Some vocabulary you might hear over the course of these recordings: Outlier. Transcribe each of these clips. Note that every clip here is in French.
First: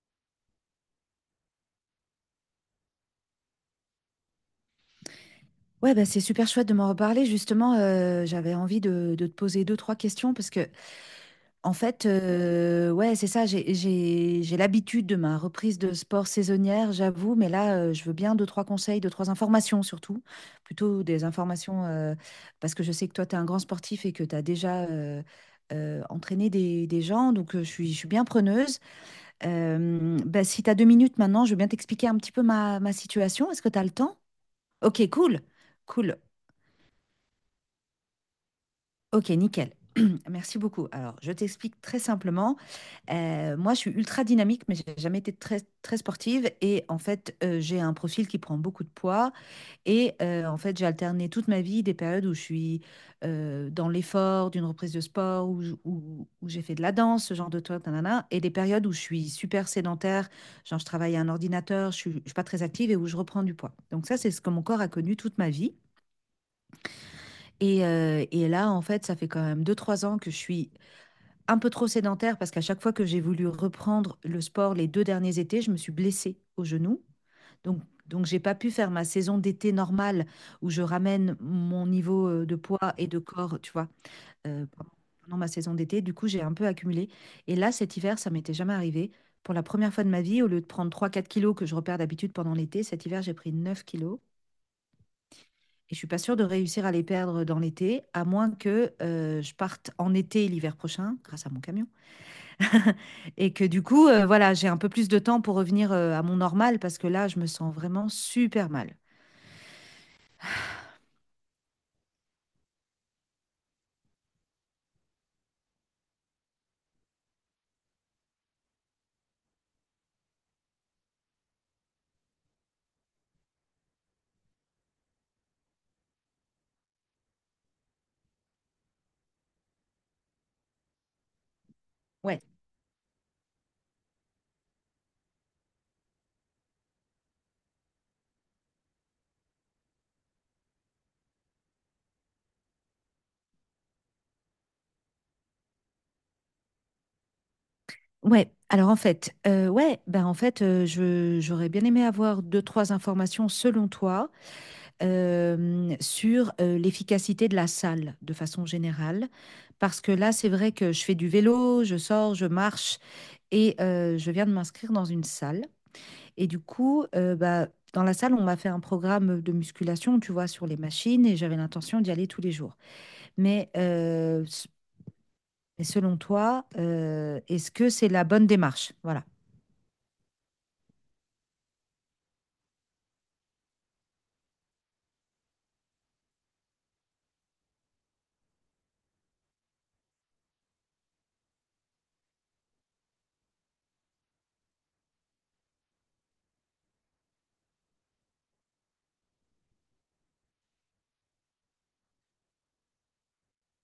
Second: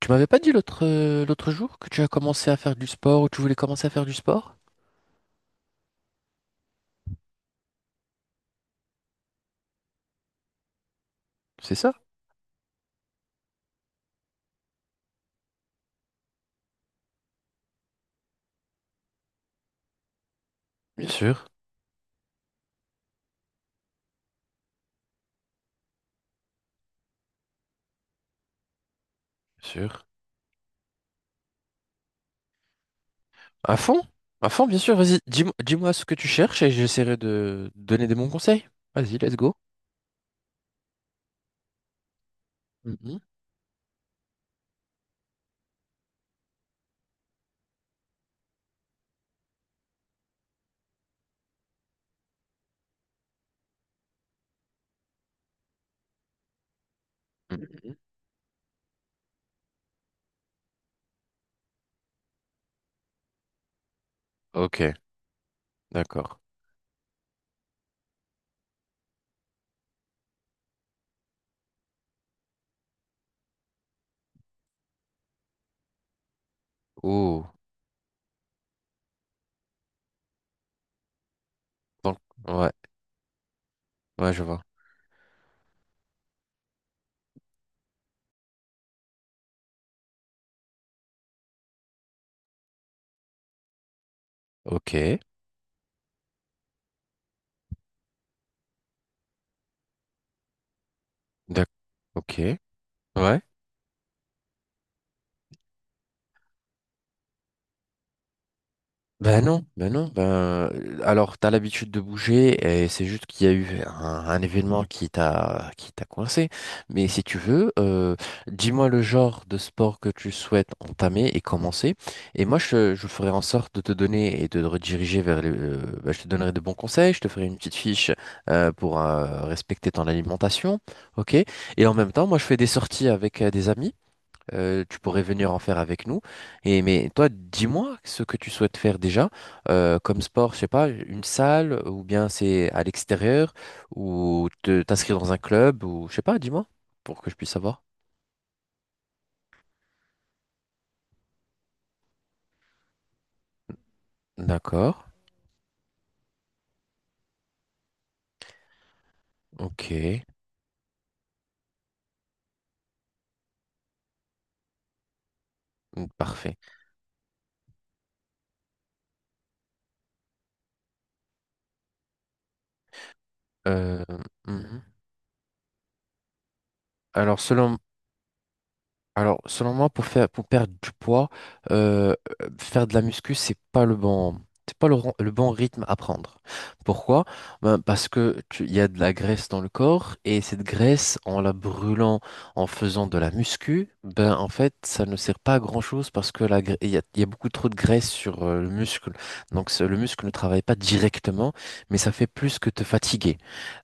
Tu m'avais pas dit l'autre jour que tu as commencé à faire du sport ou tu voulais commencer à faire du sport? Ouais, bah, c'est super chouette de m'en reparler. Justement, j'avais envie de te poser deux, trois questions parce que, en C'est ça? fait, ouais, c'est ça. J'ai l'habitude de ma reprise de sport saisonnière, j'avoue, mais là, je veux bien deux, trois conseils, deux, trois informations surtout. Plutôt Bien des sûr, informations, parce que je sais que toi, tu es un grand sportif et que tu as déjà, entraîné des gens. Donc, je suis bien preneuse. bien sûr. Bah, si tu as 2 minutes maintenant, je veux bien t'expliquer un petit peu ma situation. Est-ce que À tu as le fond? temps? À fond, bien sûr. Ok, Vas-y, cool. dis-moi ce que Cool. tu cherches et j'essaierai de donner des bons conseils. Vas-y, Ok, let's go. nickel. Merci beaucoup. Alors, je t'explique très simplement. Mhm, Moi, je suis ultra dynamique, mais j'ai jamais été très, très sportive. Et en fait, j'ai un profil qui prend beaucoup de poids. Et en fait, j'ai alterné toute ma vie des périodes où je suis, dans l'effort d'une reprise de sport, où j'ai fait de la danse, ce genre de truc, mhm. nanana, et des périodes où je suis super sédentaire, genre je travaille à un ordinateur, je suis pas très active et où je reprends du poids. Donc ça, c'est ce que mon corps a Ok, connu toute ma vie. d'accord. Et là, en fait, ça fait quand même 2, 3 ans que je suis un peu trop sédentaire parce qu'à chaque fois que j'ai voulu reprendre le sport les deux derniers étés, je me suis blessée au genou. Oh, Donc, donc j'ai pas pu faire ma saison d'été normale où je ramène mon donc, niveau, de ouais, poids et de corps, tu vois, ouais, je vois. euh, pendant pendant ma saison d'été. Du coup, j'ai un peu accumulé. Et là, cet hiver, ça m'était jamais arrivé. Pour la première fois de ma vie, au lieu de prendre 3, 4 kilos que je repère d'habitude pendant l'été, cet hiver, j'ai pris 9 kilos. Ok, Et je suis pas sûre de réussir à les perdre dans l'été, à moins que, je parte en été l'hiver prochain grâce à mon d'accord. camion. Ok, ouais, Et que du coup, voilà, j'ai un peu plus de temps pour revenir, à mon normal parce que là, je me sens vraiment super mal. ben non, ben non, alors t'as l'habitude de bouger et c'est juste qu'il y a eu un événement qui t'a coincé. Mais si tu veux, dis-moi le genre de sport que tu souhaites entamer et commencer. Et moi je ferai en sorte de te donner et de te rediriger je te donnerai de bons conseils, je te ferai une petite fiche pour respecter ton alimentation, ok? Et en même temps, moi Ouais, je fais des sorties avec des amis. Tu pourrais venir en faire avec nous. Et mais toi, dis-moi ce que tu souhaites faire déjà comme sport, je sais pas, une salle ou bien c'est à l'extérieur ou te t'inscrire dans un club ou je sais pas, dis-moi pour que je puisse savoir. ouais. Alors en fait, ouais, ben, en fait, je j'aurais bien aimé avoir deux-trois informations selon toi, D'accord, sur, l'efficacité de la salle de façon générale. ok, Parce que là, c'est vrai que je fais du vélo, je sors, je marche et, je viens de m'inscrire dans une salle. Et parfait. du coup, bah, dans la salle, on m'a fait un programme de musculation, tu vois, sur les machines, et j'avais l'intention d'y aller tous les jours. Mais, Euh, euh, s- mhm. mais selon toi, Alors est-ce selon que c'est la bonne démarche? Voilà. Alors, selon moi, pour perdre du poids, euh, faire de la muscu, c'est pas le bon rythme à prendre. Pourquoi? Ben, parce que il y a de la graisse dans le corps et cette graisse, en la brûlant, en faisant de la muscu, ben en fait, ça ne sert pas à grand-chose parce que il y a beaucoup trop de graisse sur le muscle. Donc, le muscle ne travaille pas directement, mais ça fait plus que te fatiguer.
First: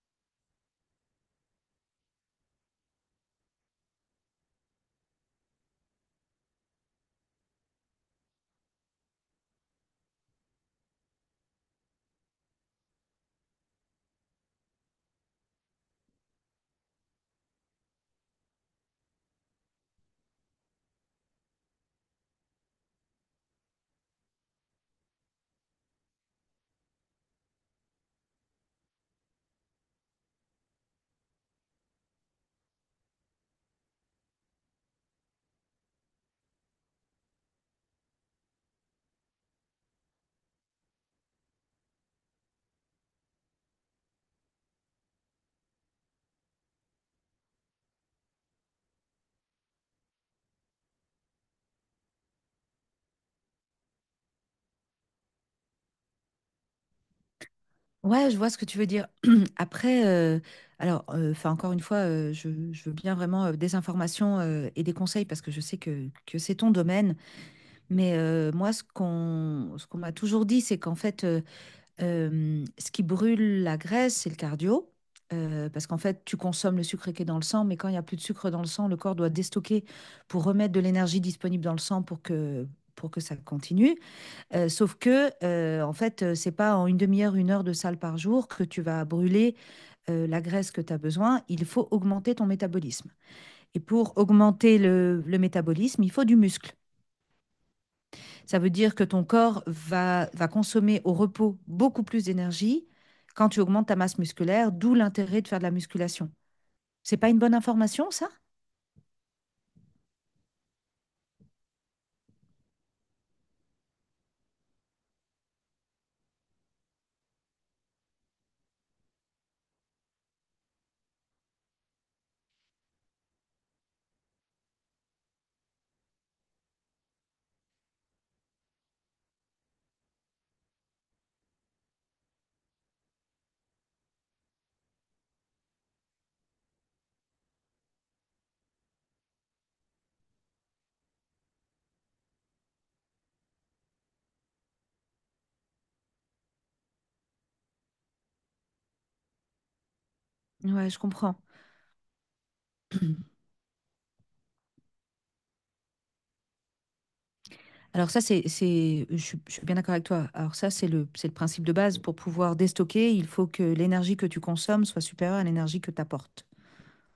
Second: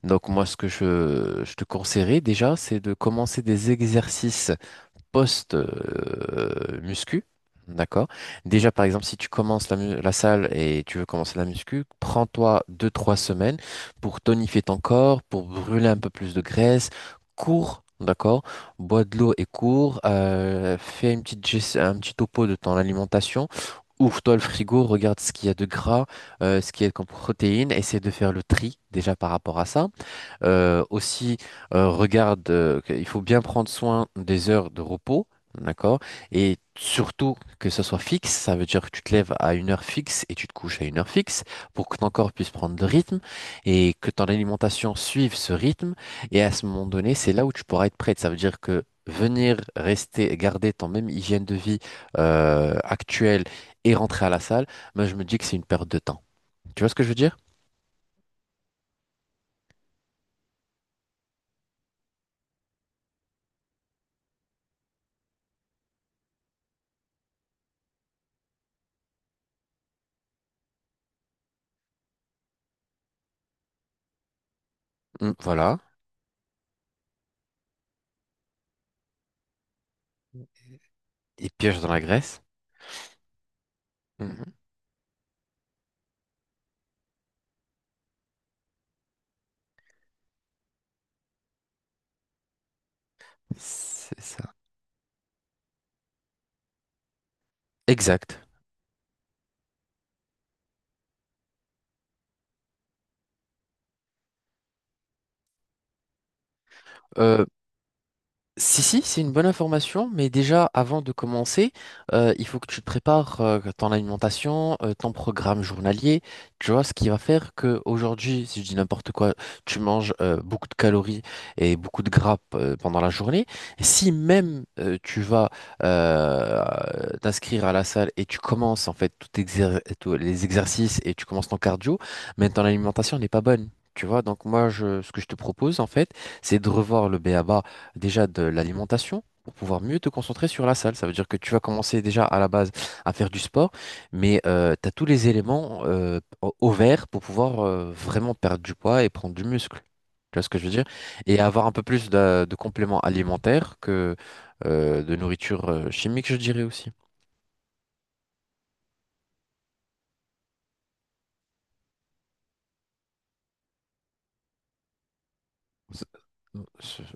Donc, moi, ce que je te conseillerais déjà, c'est de commencer des exercices post-muscu. D'accord? Déjà, par exemple, si tu commences la salle et tu veux commencer la muscu, prends-toi deux trois semaines pour tonifier ton corps, pour brûler un peu plus de graisse, cours, d'accord? Bois de l'eau et cours, fais un petit topo de ton alimentation, ouvre-toi le frigo, regarde ce qu'il y a de gras, ce qu'il y a comme protéines, essaie de faire le tri déjà par rapport à ça. Aussi, regarde, il faut bien prendre soin des heures de repos, d'accord? Et surtout que ça soit fixe, ça veut dire que tu te lèves à une heure fixe et tu te couches à une heure fixe pour que ton corps puisse prendre le rythme et que ton alimentation suive ce rythme. Et à ce moment donné, c'est là où tu pourras être prête. Ça veut dire que venir rester, garder ton même hygiène de vie actuelle et rentrer à la salle, moi je me dis que c'est une perte de temps. Tu vois ce que je veux dire? Ouais, je vois ce que tu veux dire. Après, alors, enfin, encore une fois, je veux bien vraiment, des informations, et des conseils parce que je sais que c'est ton domaine. Mais, moi, ce qu'on m'a toujours dit, c'est qu'en fait, ce qui brûle la graisse, c'est le cardio. Mm, Euh, voilà. parce qu'en fait, tu consommes le sucre qui est dans le sang, mais quand il n'y a plus de sucre dans le sang, le corps doit déstocker pour remettre de l'énergie Et disponible dans piège le dans la sang pour graisse. que, pour que ça continue. Hmm. Sauf que, en fait, c'est pas en une demi-heure, 1 heure de salle par jour que tu vas brûler, la graisse que tu as besoin. Il faut augmenter ton métabolisme. Et pour C'est ça. augmenter le métabolisme, il faut du muscle. Exact. Ça veut dire que ton corps va consommer au repos beaucoup plus d'énergie quand tu augmentes ta masse musculaire, d'où l'intérêt de faire de la musculation. C'est pas une Euh, bonne information, ça. Si, si, c'est une bonne information, mais déjà avant de commencer, il faut que tu te prépares ton alimentation, ton programme journalier, tu vois, ce qui va faire que aujourd'hui, si je dis n'importe quoi, tu manges beaucoup de calories et beaucoup de gras pendant la journée. Si même tu vas euh, t'inscrire à la salle et tu commences en fait tous les exercices et tu commences ton cardio, mais ton alimentation n'est pas bonne. Tu vois, donc moi, ce que je te propose, en fait, c'est de revoir le BABA déjà de l'alimentation pour pouvoir mieux te concentrer sur la salle. Ça veut dire que tu vas commencer déjà à la base à faire du sport, mais tu as tous les éléments au vert pour pouvoir vraiment perdre du poids et prendre du muscle. Tu vois ce que je veux dire? Ouais, je comprends. Et avoir un peu plus de compléments alimentaires que de nourriture chimique, je dirais aussi. Alors ça, c'est, je suis bien d'accord avec toi. Alors ça, c'est le principe de base. Pour pouvoir déstocker, il faut que l'énergie que tu consommes soit supérieure à l'énergie que tu C'est- apportes c'est-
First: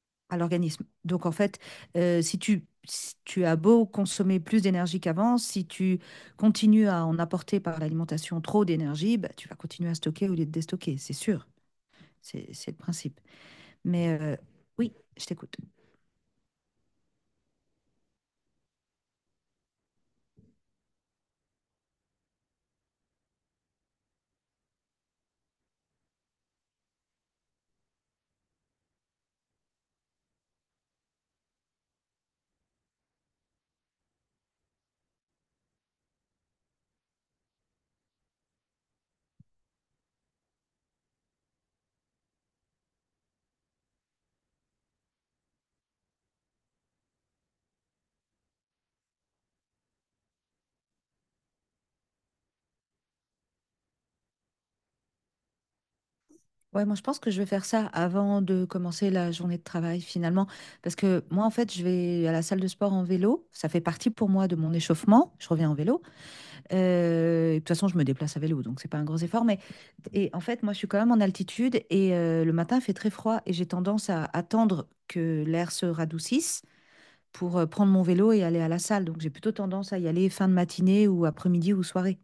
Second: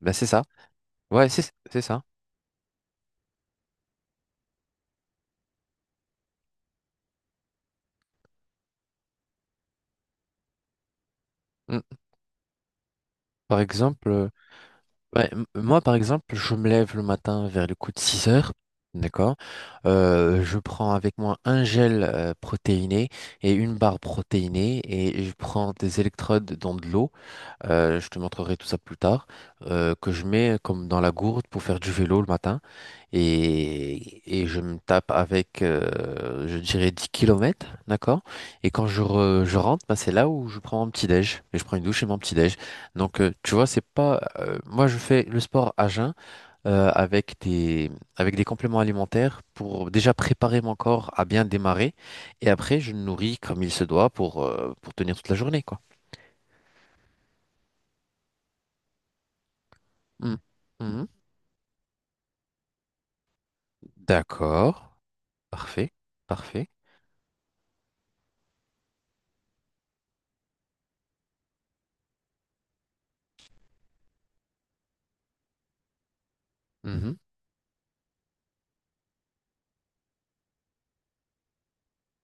Ben c'est à ça. l'organisme. Donc Ouais, en c'est fait, c'est ça. Si tu as beau consommer plus d'énergie qu'avant, si tu continues à en apporter par l'alimentation trop d'énergie, bah, tu vas continuer à stocker au lieu de déstocker, c'est sûr. Mm. C'est le principe. Par Mais, exemple. Oui, je Ouais, t'écoute. moi, par exemple, je me lève le matin vers le coup de 6 heures. D'accord. Je prends avec moi un gel protéiné et une barre protéinée et je prends des électrodes dans de l'eau je te montrerai tout ça plus tard, que je mets comme dans la gourde pour faire du vélo le matin. Et je me tape avec, je dirais, 10 kilomètres d'accord? Et quand je rentre, bah, c'est là où je prends mon petit-déj. Et je prends une douche et mon petit-déj. Donc, tu vois, c'est pas... moi, je fais le sport à jeun euh, avec des, avec des compléments alimentaires pour déjà préparer mon corps à bien démarrer. Et après, je le nourris comme il se doit pour tenir toute la journée, quoi. Ouais, moi je pense que je vais faire ça avant de commencer la journée de travail finalement, parce Mm. que moi en fait je vais à la salle de sport en vélo, ça fait partie pour moi de mon D'accord, échauffement, je reviens en parfait, vélo. parfait. Et de toute façon, je me déplace à vélo, donc c'est pas un gros effort. Mais en fait, moi, je suis quand même en altitude et, le matin, il fait très froid et j'ai tendance à attendre que l'air se radoucisse Mhm. pour, prendre mon vélo et aller à la salle. Donc j'ai plutôt tendance à y aller fin de matinée ou après-midi ou soirée.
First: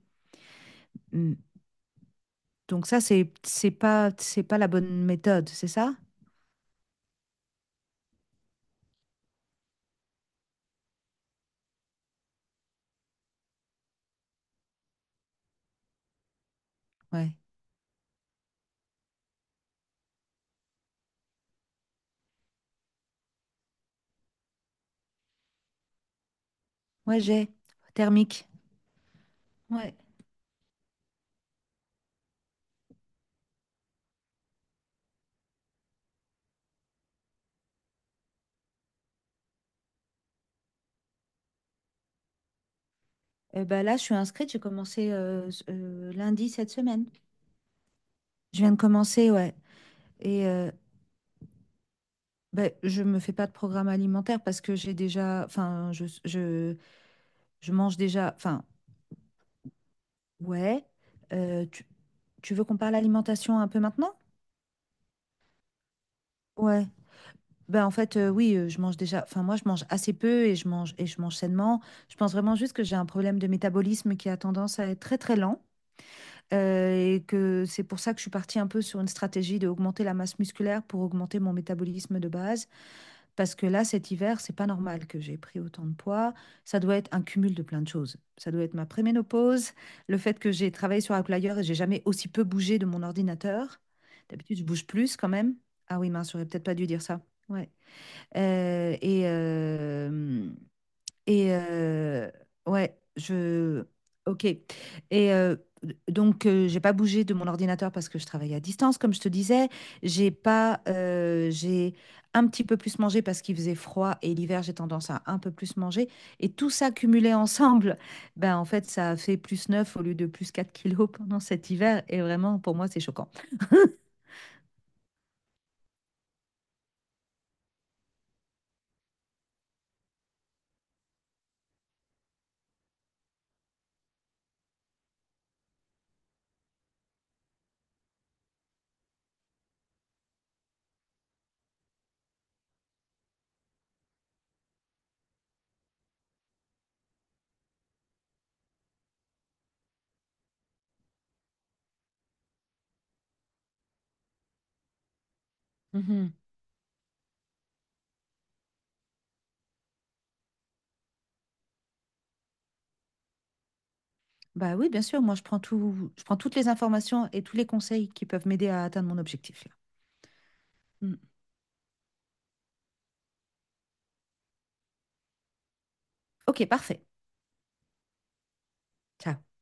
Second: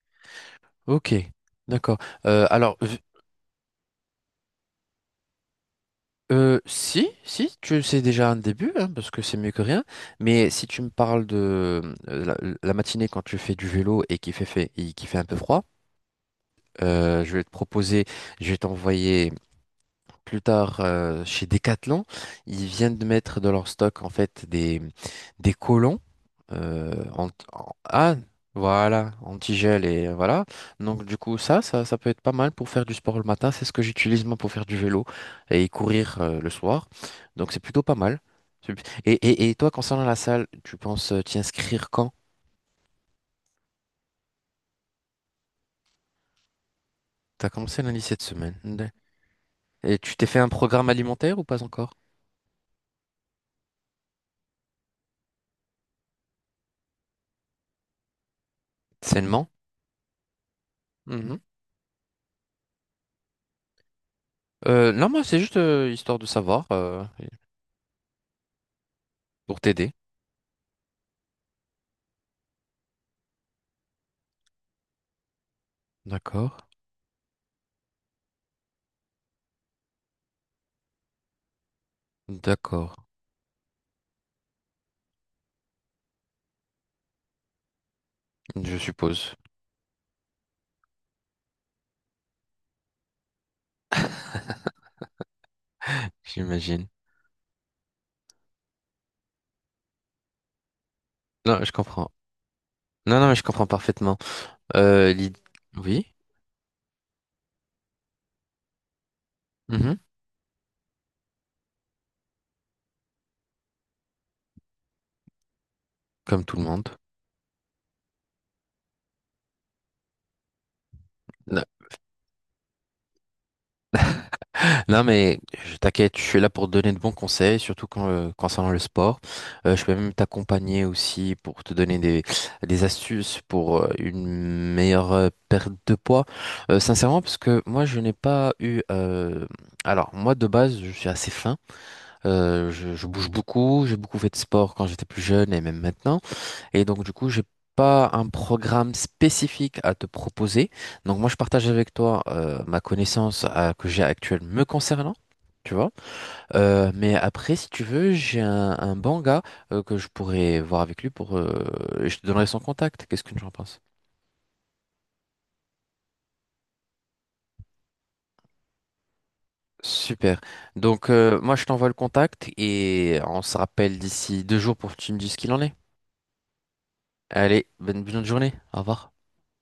Ok, Mm. d'accord. Euh, alors, Donc v- ça, c'est pas la bonne méthode, c'est ça? Si, si, tu sais déjà un début, hein, parce que c'est mieux que rien, mais si tu me parles de euh, la, la matinée quand tu fais du vélo et qu'il fait un peu froid, euh, Ouais. je vais te proposer, je vais t'envoyer plus tard chez Decathlon. Ils viennent de mettre dans leur stock en fait des collants Ouais, j'ai ah, thermique. voilà, antigel Ouais. et voilà. Donc du coup, ça peut être pas mal pour faire du sport le matin. C'est ce que j'utilise moi pour faire du vélo et courir le soir. Donc c'est plutôt pas mal. C'est- et toi, concernant la salle, tu penses t'y inscrire quand? Eh ben là, je suis inscrite. J'ai commencé, lundi cette semaine. T'as commencé lundi cette semaine. Je viens de commencer, ouais. Et tu t'es fait Et, un euh, programme alimentaire ou pas encore? Ben, je me fais pas de programme alimentaire parce que j'ai déjà, enfin, je mange déjà, enfin, Sainement? ouais. Mhm. Euh, tu, tu veux qu'on parle alimentation un peu maintenant? Non, moi, c'est juste histoire de savoir Ouais. Ben, en fait, oui, je mange déjà, enfin, moi, pour je mange t'aider. assez peu et je mange sainement. Je pense vraiment juste que j'ai un problème de métabolisme qui a tendance à être très, très lent. D'accord. Et que c'est pour ça que je suis partie un peu sur une stratégie d'augmenter la masse musculaire pour augmenter mon métabolisme de base. D'accord. Parce que là, cet hiver, c'est pas normal que j'ai pris autant de poids. Ça doit être un cumul de plein de choses. Ça doit être Je ma suppose. préménopause, le fait que j'ai travaillé sur Outlier et j'ai jamais aussi peu bougé de mon ordinateur. D'habitude, je bouge plus quand même. Ah oui, mince, j'aurais peut-être pas dû J'imagine. dire ça. Ouais. Euh, et, euh, et Non, je comprends. Ouais, Non, non, mais je comprends je. parfaitement. Ok. Et, Euh, l'id- euh, Oui, donc, j'ai pas bougé de mon ordinateur parce que je travaille à distance, comme je te disais. mhm, J'ai pas. J'ai un petit peu plus mangé parce qu'il faisait froid et l'hiver, j'ai tendance à un peu plus manger. comme Et tout le tout monde. ça cumulé ensemble, ben en fait, ça a fait plus 9 au lieu de plus 4 kilos pendant Non, cet hiver. Et vraiment, pour moi, c'est choquant. non, mais je t'inquiète, je suis là pour te donner de bons conseils, surtout quand, concernant le sport. Je peux même t'accompagner aussi pour te donner des astuces pour une meilleure perte de poids. Sincèrement, parce que moi, je n'ai pas eu... alors, moi, de base, je suis assez fin. Je bouge beaucoup, j'ai beaucoup fait de sport quand j'étais plus jeune et même maintenant. Et donc, du coup, j'ai pas un programme spécifique à te proposer. Donc, moi, je partage avec toi ma connaissance que j'ai actuelle me concernant. Tu vois? Mhm. Mais après, si tu veux, j'ai un bon gars que je pourrais voir avec lui pour. Et je te donnerai son contact. Qu'est-ce que tu en penses? Bah oui, bien sûr, moi, je prends toutes les informations et tous les conseils qui peuvent m'aider à atteindre mon objectif, là. Super. Donc, Mm. Moi, je t'envoie le contact et on se rappelle d'ici 2 jours pour que tu me dises ce qu'il en est. Ok, parfait. Allez, bonne journée. Au revoir. Ciao.